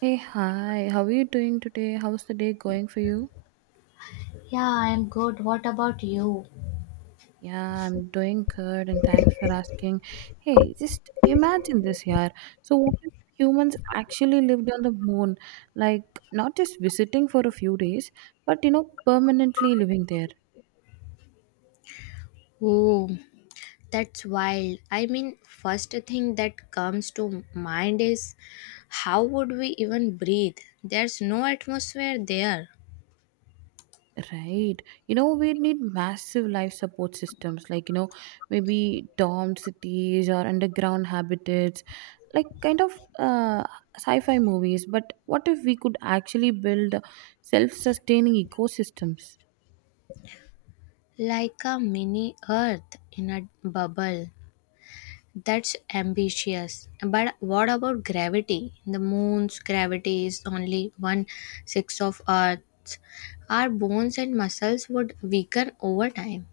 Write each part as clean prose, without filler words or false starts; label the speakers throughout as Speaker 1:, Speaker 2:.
Speaker 1: Hey, hi, how are you doing today? How's the day going for you?
Speaker 2: Yeah, I'm good. What about you?
Speaker 1: Yeah, I'm doing good and thanks for asking. Hey, just imagine this, yeah. So, what if humans actually lived on the moon? Like, not just visiting for a few days, but permanently living there.
Speaker 2: Oh, that I mean, first thing that comes to mind is how would we even breathe? There's no atmosphere there,
Speaker 1: Right. We need massive life support systems like, maybe domed cities or underground habitats, like kind of uh, sci fi movies. But what if we could actually build self sustaining ecosystems?
Speaker 2: like a mini earth in a bubble. That's ambitious. But what about gravity? The moon's gravity is only one sixth of Earth. Our bones and muscles would weaken over time.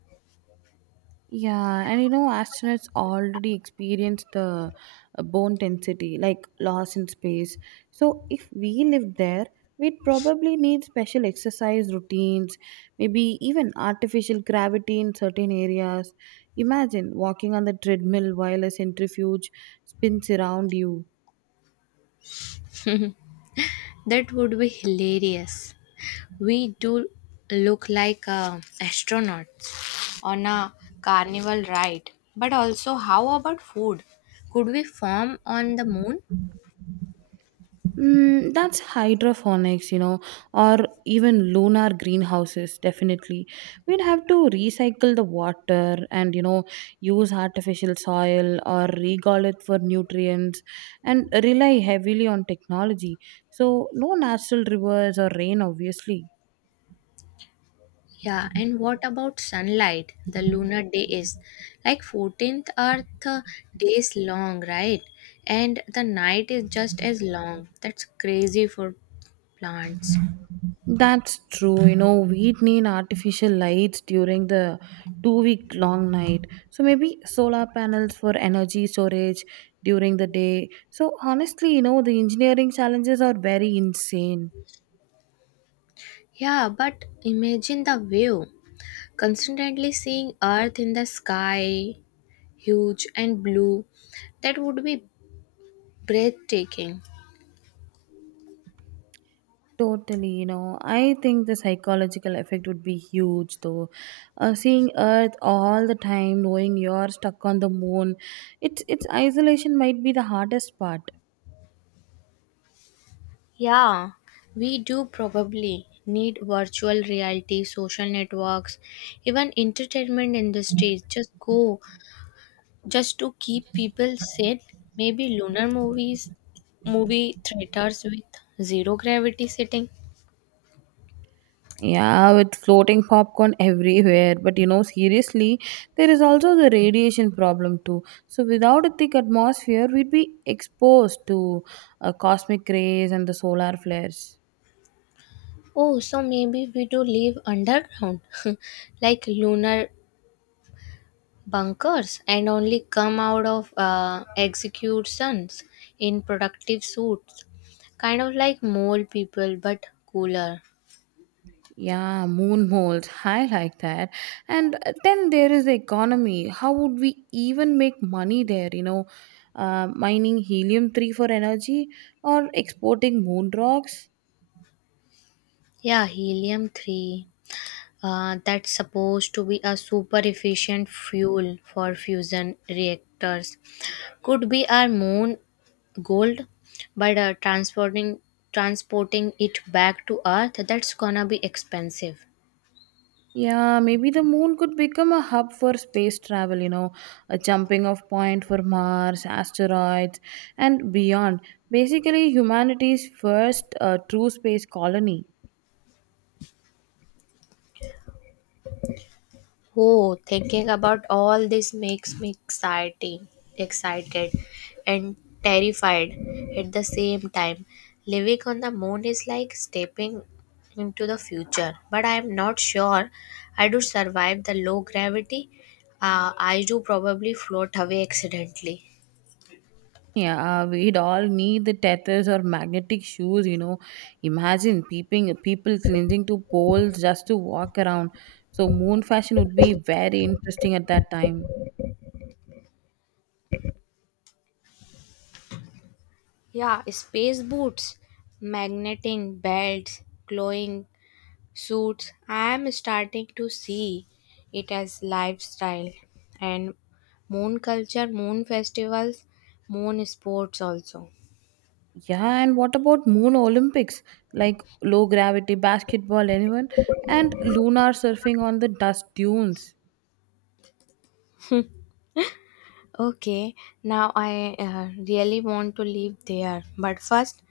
Speaker 1: Yeah, and astronauts already experience the bone density, like loss in space. So, if we lived there, we'd probably need special exercise routines, maybe even artificial gravity in certain areas. Imagine walking on the treadmill while a centrifuge spins around you.
Speaker 2: That would be hilarious. We do look like astronauts on a carnival ride. But also, how about food? Could we farm on the moon?
Speaker 1: That's hydroponics, or even lunar greenhouses, definitely. We'd have to recycle the water and, use artificial soil or regal it for nutrients and rely heavily on technology. So, no natural rivers or rain, obviously.
Speaker 2: Yeah, and what about sunlight? The lunar day is like 14th Earth days long, right? And the night is just as long. That's crazy for plants.
Speaker 1: That's true. We'd need artificial lights during the 2 week long night. So maybe solar panels for energy storage during the day. So honestly, the engineering challenges are very insane.
Speaker 2: Yeah, but imagine the view. Constantly seeing Earth in the sky, huge and blue. That would be breathtaking.
Speaker 1: Totally, I think the psychological effect would be huge though. Seeing Earth all the time, knowing you're stuck on the moon, it's isolation might be the hardest part.
Speaker 2: Yeah, we do probably need virtual reality, social networks, even entertainment industries. Just to keep people sane. Maybe lunar movies, movie theaters with zero gravity setting.
Speaker 1: Yeah, with floating popcorn everywhere. But seriously, there is also the radiation problem too. So, without a thick atmosphere, we'd be exposed to cosmic rays and the solar flares.
Speaker 2: Oh, so maybe we do live underground, like lunar bunkers, and only come out of executions in productive suits, kind of like mole people but cooler.
Speaker 1: Yeah, moon holes. I like that. And then there is the economy. How would we even make money there? Mining helium 3 for energy or exporting moon rocks?
Speaker 2: Yeah, helium 3, that's supposed to be a super efficient fuel for fusion reactors. Could be our moon gold. But transporting it back to earth, that's gonna be expensive.
Speaker 1: Yeah, maybe the moon could become a hub for space travel, a jumping off point for Mars, asteroids, and beyond. Basically, humanity's first true space colony.
Speaker 2: Oh, thinking about all this makes me excited, and terrified at the same time. Living on the moon is like stepping into the future, but I am not sure I do survive the low gravity. I do probably float away accidentally.
Speaker 1: Yeah, we'd all need the tethers or magnetic shoes. Imagine peeping, people clinging to poles just to walk around. So, moon fashion would be very interesting at that time.
Speaker 2: Yeah, space boots, magneting belts, glowing suits, I am starting to see it as lifestyle and moon culture, moon festivals, moon sports also.
Speaker 1: Yeah, and what about moon Olympics? Like low gravity basketball, anyone? And lunar surfing on the dust dunes.
Speaker 2: Okay, now I really want to live there. But first,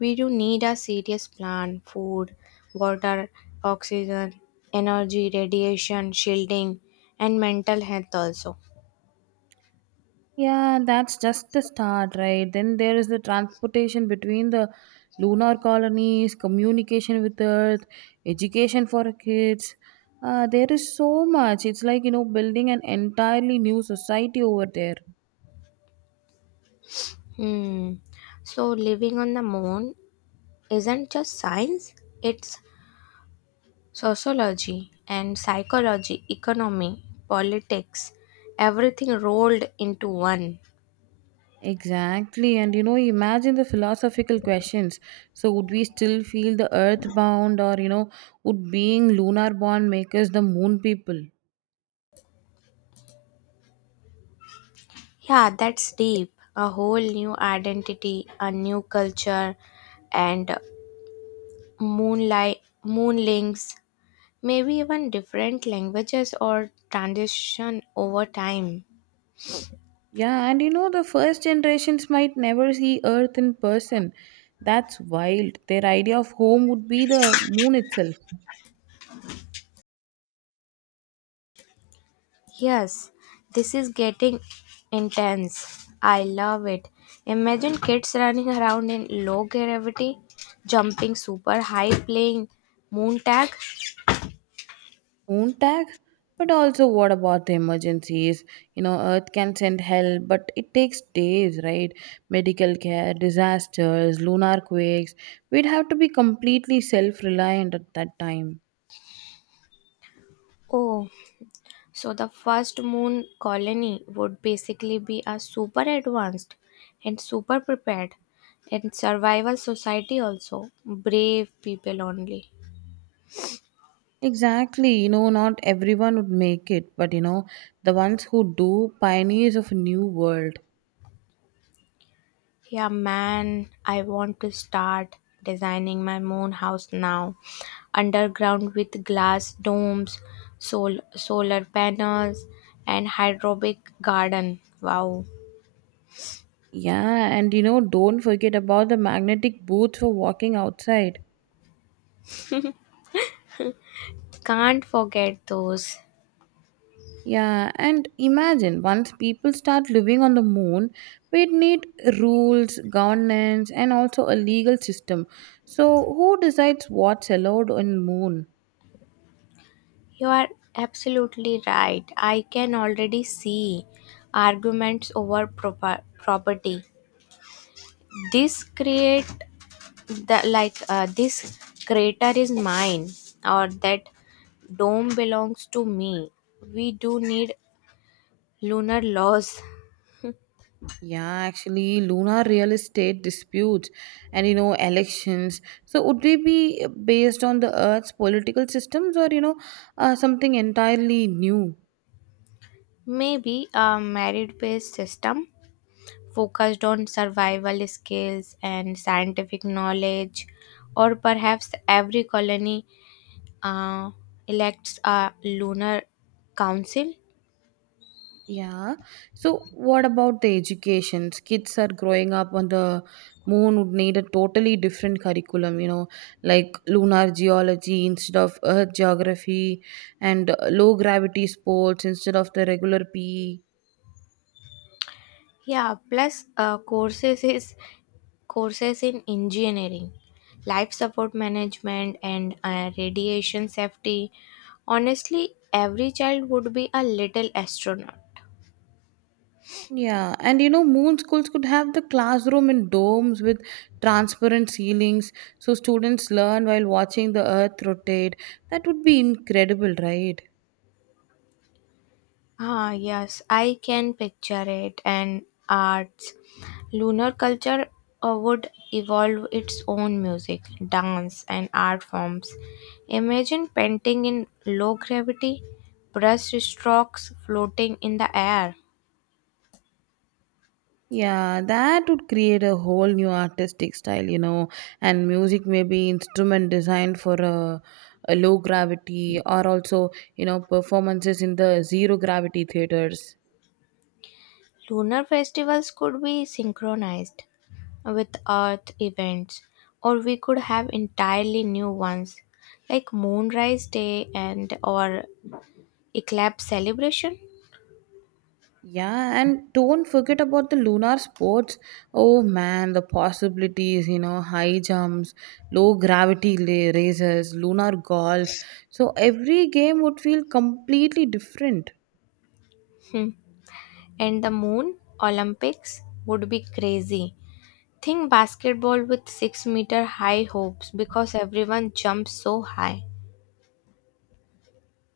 Speaker 2: we do need a serious plan: food, water, oxygen, energy, radiation, shielding, and mental health also.
Speaker 1: Yeah, that's just the start, right? Then there is the transportation between the lunar colonies, communication with Earth, education for kids. There is so much. It's like, building an entirely new society over there.
Speaker 2: Hmm. So, living on the moon isn't just science, it's sociology and psychology, economy, politics, everything rolled into one.
Speaker 1: Exactly. And imagine the philosophical questions. So, would we still feel the earth bound, or would being lunar born make us the moon people?
Speaker 2: Yeah, that's deep. A whole new identity, a new culture, and moonlight, moonlings, maybe even different languages or transition over time.
Speaker 1: Yeah, and the first generations might never see earth in person. That's wild. Their idea of home would be the moon itself.
Speaker 2: Yes, this is getting intense. I love it. Imagine kids running around in low gravity, jumping super high, playing moon tag.
Speaker 1: Own tag? But also, what about the emergencies? Earth can send help, but it takes days, right? Medical care, disasters, lunar quakes. We'd have to be completely self reliant at that time.
Speaker 2: Oh, so the first moon colony would basically be a super advanced and super prepared and survival society also. Brave people only.
Speaker 1: Exactly, not everyone would make it, but the ones who do, pioneers of a new world.
Speaker 2: Yeah, man, I want to start designing my moon house now. Underground with glass domes, solar panels, and hydroponic garden. Wow.
Speaker 1: Yeah, and don't forget about the magnetic boots for walking outside.
Speaker 2: Can't forget those.
Speaker 1: Yeah, and imagine once people start living on the moon, we'd need rules, governance, and also a legal system. So, who decides what's allowed on moon?
Speaker 2: You are absolutely right. I can already see arguments over proper property. This create that like this crater is mine or that dome belongs to me. We do need lunar laws.
Speaker 1: Yeah, actually, lunar real estate disputes and elections. So, would they be based on the Earth's political systems or something entirely new?
Speaker 2: Maybe a merit based system focused on survival skills and scientific knowledge, or perhaps every colony uh, elects a lunar council.
Speaker 1: Yeah. So, what about the education? Kids are growing up on the moon would need a totally different curriculum, like lunar geology instead of earth geography and low gravity sports instead of the regular PE.
Speaker 2: Yeah, plus courses in engineering, life support management, and radiation safety. Honestly, every child would be a little astronaut.
Speaker 1: Yeah, and moon schools could have the classroom in domes with transparent ceilings so students learn while watching the earth rotate. That would be incredible, right?
Speaker 2: Ah, yes, I can picture it. And arts. Lunar culture would evolve its own music, dance, and art forms. Imagine painting in low gravity, brush strokes floating in the air.
Speaker 1: Yeah, that would create a whole new artistic style, and music may be instrument designed for a low gravity or also, performances in the zero gravity theaters.
Speaker 2: Lunar festivals could be synchronized with Earth events, or we could have entirely new ones, like Moonrise Day and or Eclipse celebration.
Speaker 1: Yeah, and don't forget about the lunar sports. Oh man, the possibilities, high jumps, low gravity races, lunar golf. So every game would feel completely different.
Speaker 2: Hmm. And the Moon Olympics would be crazy. Think basketball with 6-meter high hopes because everyone jumps so high.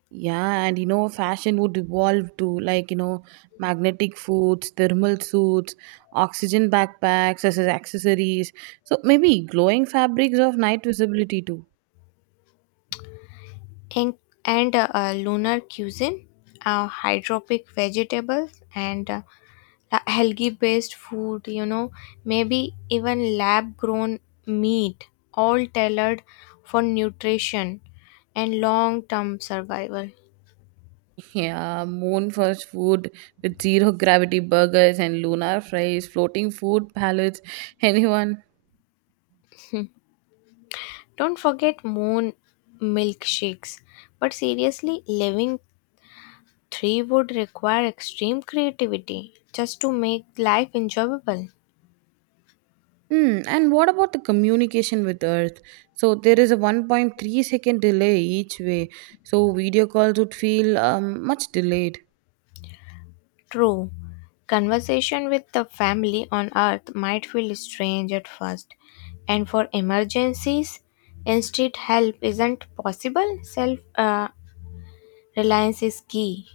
Speaker 1: Yeah, and fashion would evolve to like, magnetic foods, thermal suits, oxygen backpacks as accessories. So maybe glowing fabrics of night visibility too.
Speaker 2: And, and lunar cuisine, hydropic vegetables, and healthy based food, maybe even lab grown meat, all tailored for nutrition and long term survival.
Speaker 1: Yeah, moon first food with zero gravity burgers and lunar fries, floating food palettes, anyone.
Speaker 2: Don't forget moon milkshakes. But seriously, living three would require extreme creativity just to make life enjoyable.
Speaker 1: And what about the communication with Earth? So there is a 1.3-second delay each way. So video calls would feel much delayed.
Speaker 2: True. Conversation with the family on earth might feel strange at first, and for emergencies, instant help isn't possible. Self reliance is key.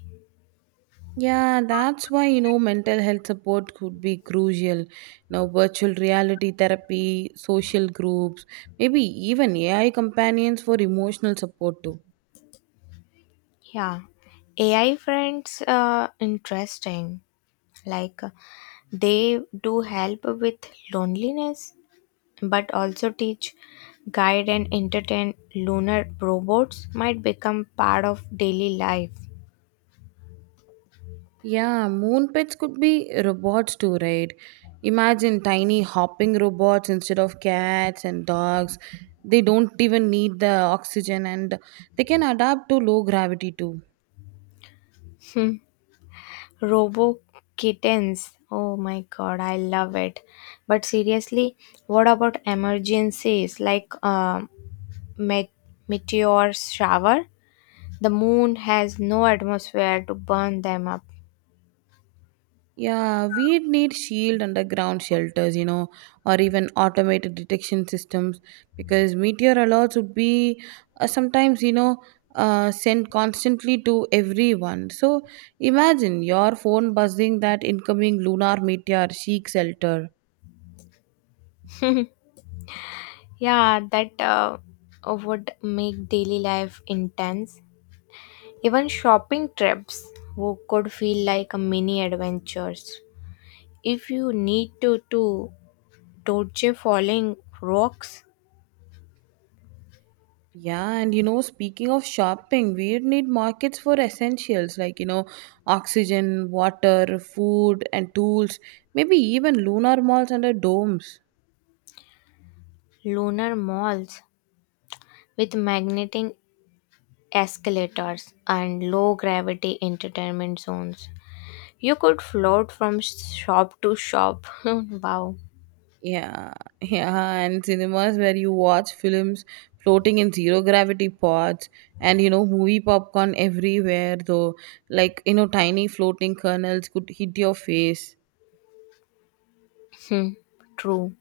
Speaker 1: Yeah, that's why mental health support could be crucial. Now, virtual reality therapy, social groups, maybe even AI companions for emotional support too.
Speaker 2: Yeah. AI friends, interesting. Like they do help with loneliness, but also teach, guide, and entertain. Lunar robots might become part of daily life.
Speaker 1: Yeah, moon pets could be robots too, right? Imagine tiny hopping robots instead of cats and dogs. They don't even need the oxygen and they can adapt to low gravity too.
Speaker 2: Robo kittens. Oh my god, I love it. But seriously, what about emergencies like met- meteor shower? The moon has no atmosphere to burn them up.
Speaker 1: Yeah, we'd need shield underground shelters, or even automated detection systems because meteor alerts would be sometimes, sent constantly to everyone. So imagine your phone buzzing that incoming lunar meteor, seek shelter.
Speaker 2: Yeah, that would make daily life intense. Even shopping trips could feel like a mini adventures. If you need to dodge falling rocks.
Speaker 1: Yeah, and speaking of shopping, we need markets for essentials like, oxygen, water, food, and tools, maybe even lunar malls under domes.
Speaker 2: Lunar malls with magnetic escalators and low gravity entertainment zones. You could float from shop to shop. Wow.
Speaker 1: Yeah, yeah, and cinemas where you watch films floating in zero gravity pods and movie popcorn everywhere though like tiny floating kernels could hit your face.
Speaker 2: Hmm. True.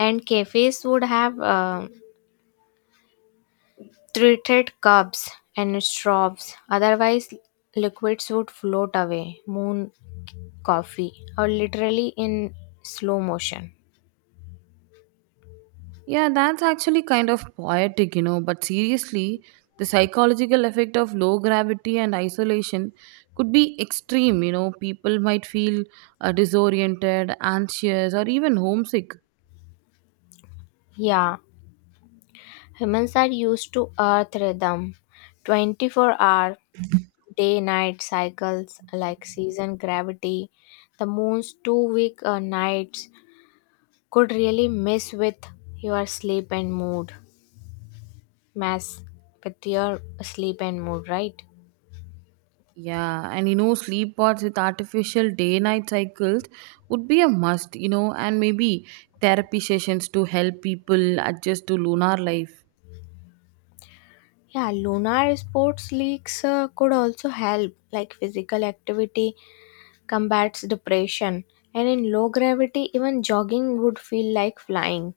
Speaker 2: And cafes would have treated cups and straws. Otherwise, liquids would float away. Moon coffee, or literally in slow motion.
Speaker 1: Yeah, that's actually kind of poetic, but seriously, the psychological effect of low gravity and isolation could be extreme, people might feel disoriented, anxious or even homesick.
Speaker 2: Yeah, humans are used to earth rhythm, 24-hour day night cycles, like season gravity. The moon's 2-week nights could really your sleep and mood mess with your sleep and mood, right?
Speaker 1: Yeah, and sleep pods with artificial day night cycles would be a must, and maybe therapy sessions to help people adjust to lunar life.
Speaker 2: Yeah, lunar sports leagues could also help. Like physical activity combats depression, and in low gravity even jogging would feel like flying.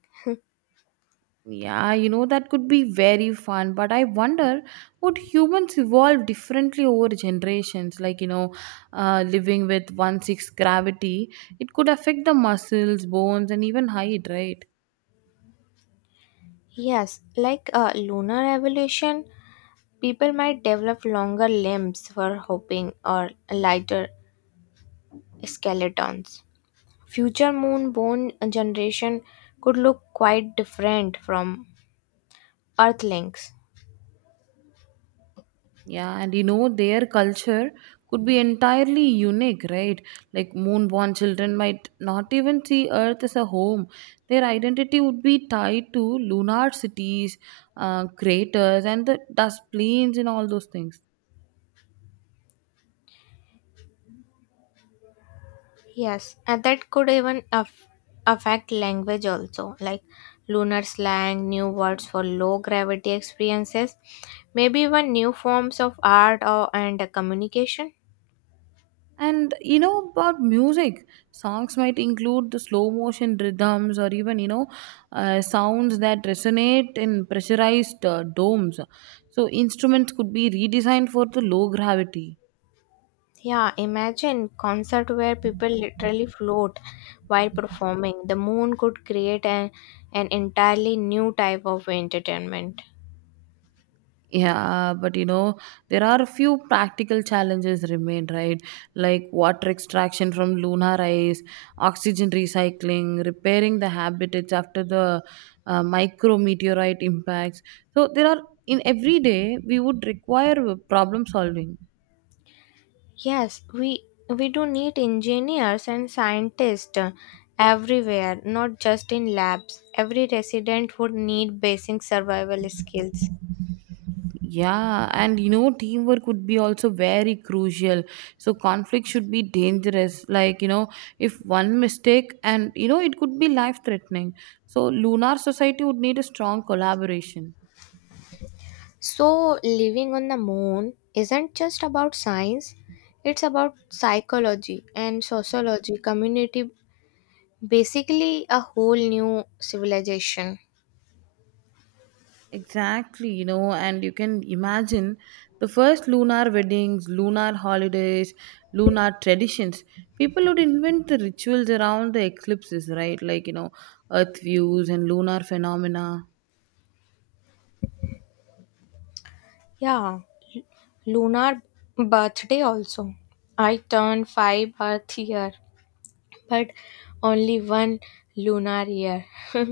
Speaker 1: Yeah, that could be very fun, but I wonder would humans evolve differently over generations? Like, living with 1/6 gravity, it could affect the muscles, bones, and even height, right?
Speaker 2: Yes, like, lunar evolution. People might develop longer limbs for hopping, or lighter skeletons. Future moonborn generation could look quite different from Earthlings.
Speaker 1: Yeah, and their culture could be entirely unique, right? Like moonborn children might not even see Earth as a home. Their identity would be tied to lunar cities, craters, and the dust plains and all those things.
Speaker 2: Yes, and that could even affect language also, like lunar slang, new words for low gravity experiences, maybe even new forms of art or, and communication.
Speaker 1: And about music, songs might include the slow motion rhythms or even sounds that resonate in pressurized domes. So instruments could be redesigned for the low gravity.
Speaker 2: Yeah, imagine concert where people literally float while performing. The moon could create an entirely new type of entertainment.
Speaker 1: Yeah, but there are a few practical challenges remain, right? Like water extraction from lunar ice, oxygen recycling, repairing the habitats after the micrometeorite impacts. So, there are in every day we would require problem solving.
Speaker 2: Yes, we do need engineers and scientists, everywhere, not just in labs. Every resident would need basic survival skills.
Speaker 1: Yeah, and teamwork would be also very crucial. So, conflict should be dangerous. Like, if one mistake and, it could be life threatening. So, lunar society would need a strong collaboration.
Speaker 2: So, living on the moon isn't just about science, it's about psychology and sociology, community. Basically, a whole new civilization.
Speaker 1: Exactly, and you can imagine the first lunar weddings, lunar holidays, lunar traditions. People would invent the rituals around the eclipses, right? Like, earth views and lunar phenomena.
Speaker 2: Yeah, lunar birthday also. I turned 5 Earth year, but only one lunar year.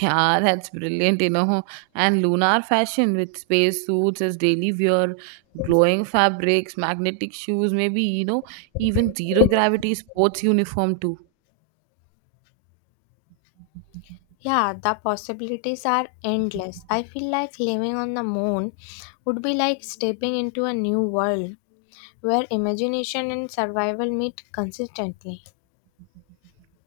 Speaker 1: Yeah, that's brilliant. And lunar fashion with space suits as daily wear, glowing fabrics, magnetic shoes, maybe, even zero gravity sports uniform too.
Speaker 2: Yeah, the possibilities are endless. I feel like living on the moon would be like stepping into a new world where imagination and survival meet consistently.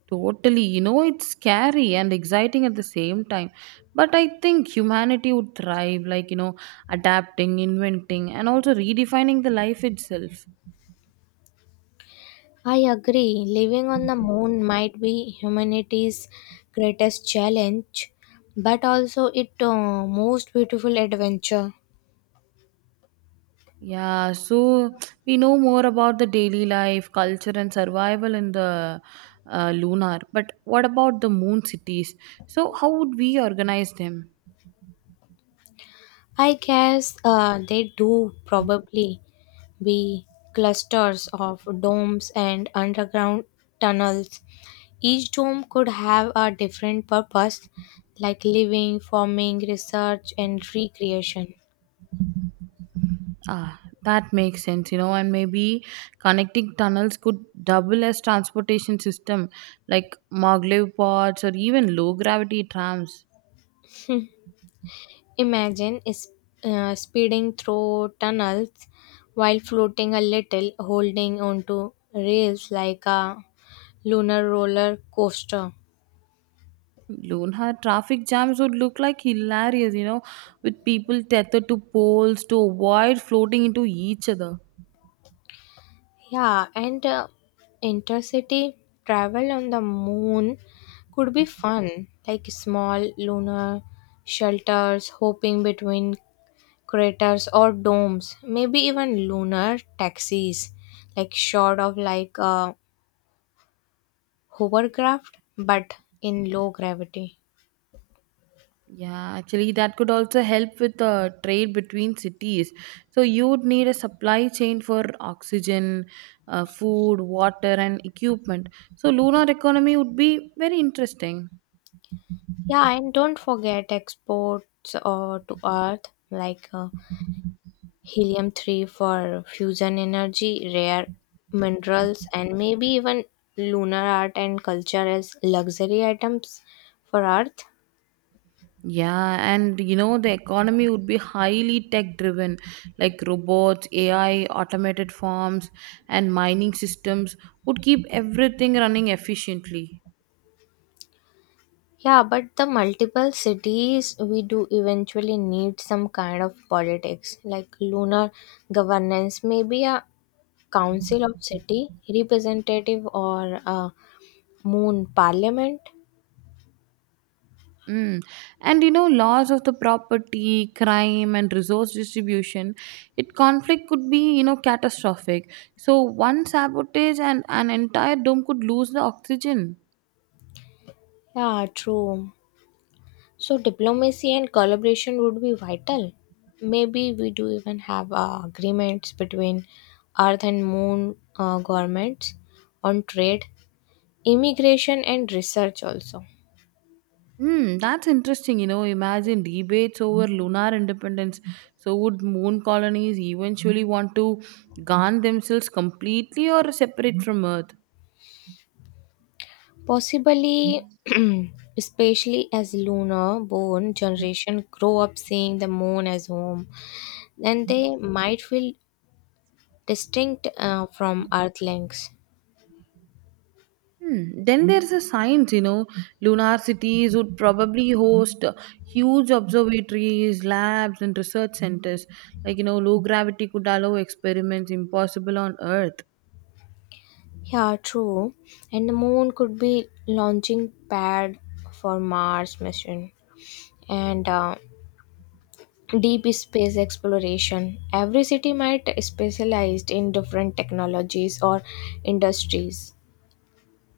Speaker 1: Totally, it's scary and exciting at the same time. But I think humanity would thrive, like, adapting, inventing, and also redefining the life itself.
Speaker 2: I agree. Living on the moon might be humanity's greatest challenge, but also its most beautiful adventure.
Speaker 1: Yeah, so we know more about the daily life, culture, and survival in the lunar. But what about the moon cities? So, how would we organize them?
Speaker 2: I guess they do probably be clusters of domes and underground tunnels. Each dome could have a different purpose, like living, farming, research, and recreation.
Speaker 1: Ah, that makes sense, and maybe connecting tunnels could double as transportation system like maglev pods or even low gravity trams.
Speaker 2: Imagine is, speeding through tunnels while floating a little, holding onto rails like a lunar roller coaster.
Speaker 1: Lunar traffic jams would look like hilarious, with people tethered to poles to avoid floating into each other.
Speaker 2: Yeah, and intercity travel on the moon could be fun, like small lunar shelters hopping between craters or domes, maybe even lunar taxis, like short of like a hovercraft but in low gravity.
Speaker 1: Yeah, actually, that could also help with the trade between cities. So, you'd need a supply chain for oxygen, food, water, and equipment. So, lunar economy would be very interesting.
Speaker 2: Yeah, and don't forget exports to Earth, like helium 3 for fusion energy, rare minerals, and maybe even lunar art and culture as luxury items for Earth.
Speaker 1: Yeah, and the economy would be highly tech driven, like robots, AI, automated farms, and mining systems would keep everything running efficiently.
Speaker 2: Yeah, but the multiple cities, we do eventually need some kind of politics, like lunar governance, maybe a council of city representative or a moon parliament.
Speaker 1: Mm. And laws of the property, crime, and resource distribution, it conflict could be catastrophic. So one sabotage and an entire dome could lose the oxygen.
Speaker 2: Yeah, true. So diplomacy and collaboration would be vital. Maybe we do even have agreements between Earth and Moon governments on trade, immigration, and research also.
Speaker 1: That's interesting. Imagine debates over lunar independence. So would moon colonies eventually want to garn themselves completely or separate from Earth?
Speaker 2: Possibly, especially as lunar born generation grow up seeing the moon as home, then they might feel distinct, from Earthlings.
Speaker 1: Hmm. Then there's a science, lunar cities would probably host huge observatories, labs, and research centers. Like, low gravity could allow experiments impossible on Earth.
Speaker 2: Yeah, true. And the moon could be launching pad for Mars mission and deep space exploration. Every city might specialized in different technologies or industries.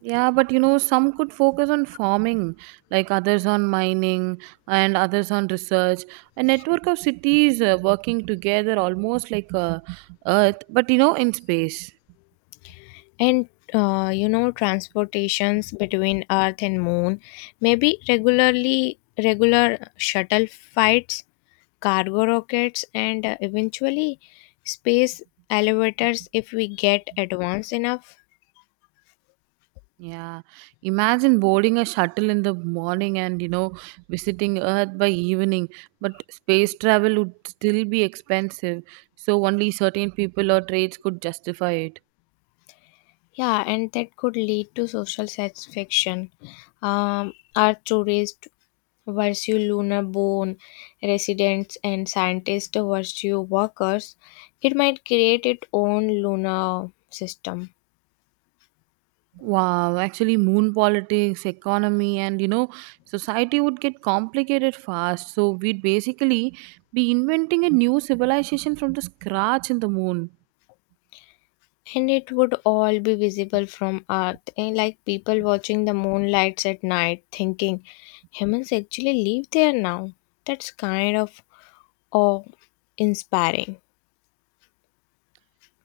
Speaker 1: Yeah, but some could focus on farming, like others on mining, and others on research. A network of cities working together almost like Earth, but in space.
Speaker 2: And you know transportations between Earth and Moon, maybe regular shuttle flights, cargo rockets, and eventually space elevators if we get advanced enough.
Speaker 1: Yeah, imagine boarding a shuttle in the morning and visiting Earth by evening, but space travel would still be expensive, so only certain people or trades could justify it.
Speaker 2: Yeah, and that could lead to social satisfaction. Earth tourists versus lunar born residents, and scientists versus workers. It might create its own lunar system.
Speaker 1: Wow, actually, moon politics, economy, and society would get complicated fast, so we'd basically be inventing a new civilization from the scratch in the moon.
Speaker 2: And it would all be visible from Earth, and like people watching the moonlights at night, thinking humans actually live there now. That's kind of awe inspiring.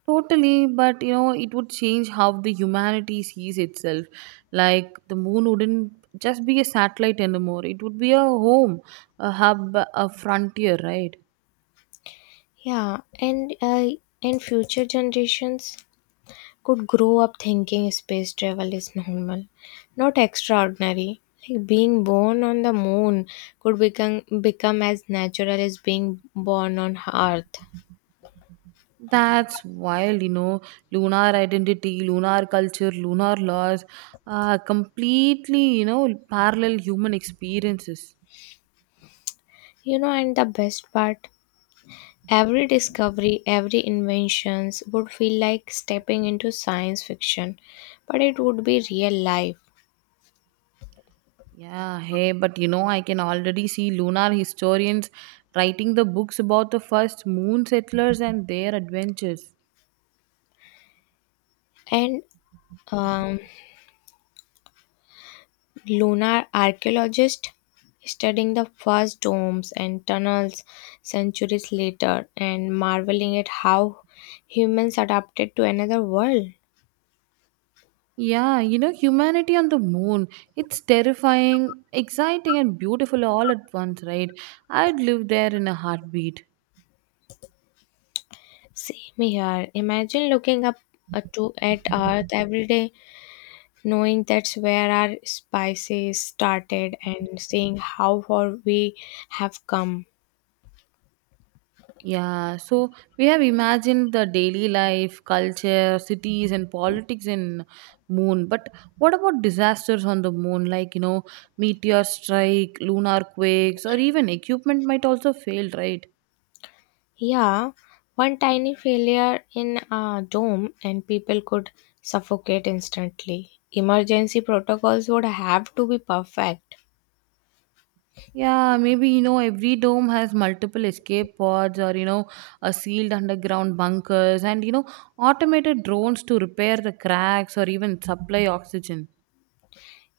Speaker 1: Totally, but it would change how the humanity sees itself. Like the moon wouldn't just be a satellite anymore, it would be a home, a hub, a frontier, right?
Speaker 2: Yeah, and future generations could grow up thinking space travel is normal, not extraordinary. Like being born on the moon could become as natural as being born on Earth.
Speaker 1: That's wild. Lunar identity, lunar culture, lunar laws, completely, parallel human experiences.
Speaker 2: You know, and the best part, every discovery, every inventions would feel like stepping into science fiction, but it would be real life.
Speaker 1: Yeah, hey, but I can already see lunar historians writing the books about the first moon settlers and their adventures.
Speaker 2: And um, Lunar archaeologists studying the first domes and tunnels centuries later and marveling at how humans adapted to another world.
Speaker 1: Yeah, humanity on the moon. It's terrifying, exciting, and beautiful all at once, right? I'd live there in a heartbeat.
Speaker 2: Same here. Imagine looking up to at Earth every day, knowing that's where our spices started and seeing how far we have come.
Speaker 1: Yeah, so we have imagined the daily life, culture, cities, and politics in moon. But what about disasters on the moon, like, meteor strike, lunar quakes, or even equipment might also fail, right?
Speaker 2: Yeah, one tiny failure in a dome and people could suffocate instantly. Emergency protocols would have to be perfect.
Speaker 1: Yeah, maybe every dome has multiple escape pods or a sealed underground bunkers and automated drones to repair the cracks or even supply oxygen.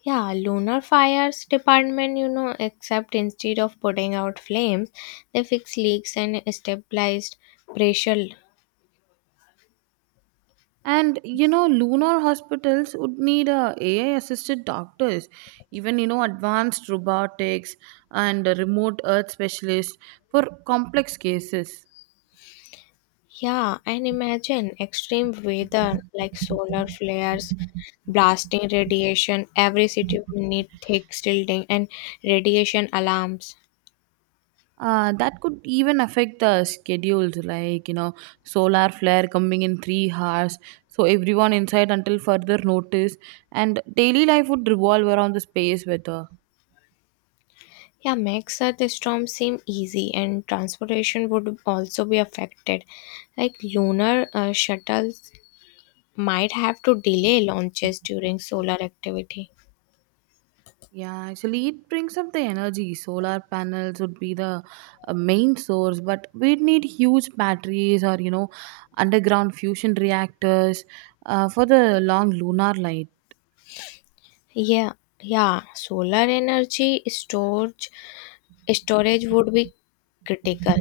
Speaker 2: Yeah, lunar fires department, you know, except instead of putting out flames, they fix leaks and stabilized pressure.
Speaker 1: And lunar hospitals would need a AI assisted doctors, even advanced robotics and remote earth specialists for complex cases.
Speaker 2: Yeah, and imagine extreme weather like solar flares, blasting radiation. Every city would need thick shielding and radiation alarms.
Speaker 1: That could even affect the schedules, like solar flare coming in 3 hours, so everyone inside until further notice, and daily life would revolve around the space weather.
Speaker 2: Yeah, makes the storm seem easy, and transportation would also be affected. Like lunar shuttles might have to delay launches during solar activity.
Speaker 1: Yeah, actually, it brings up the energy. Solar panels would be the main source, but we'd need huge batteries or underground fusion reactors for the long lunar light.
Speaker 2: Yeah, yeah, solar energy storage would be critical,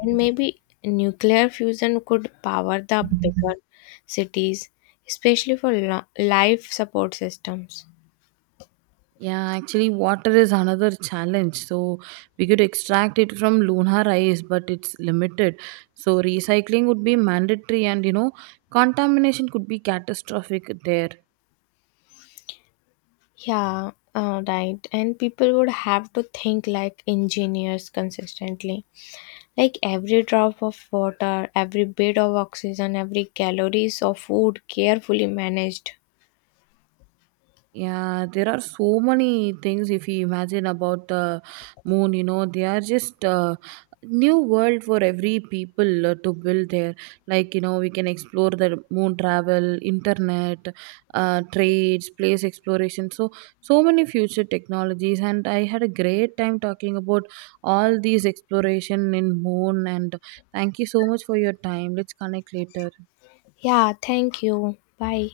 Speaker 2: and maybe nuclear fusion could power the bigger cities, especially for life support systems.
Speaker 1: Yeah, actually, water is another challenge. So, we could extract it from Luna rice, but it's limited. So, recycling would be mandatory, and contamination could be catastrophic there.
Speaker 2: Yeah, right. And people would have to think like engineers consistently. Like every drop of water, every bit of oxygen, every calories of food carefully managed.
Speaker 1: Yeah, there are so many things if you imagine about the moon, they are just new world for every people to build there. Like, we can explore the moon travel, internet, trades, place exploration. So, so many future technologies. And I had a great time talking about all these exploration in moon. And thank you so much for your time. Let's connect later.
Speaker 2: Yeah, thank you. Bye.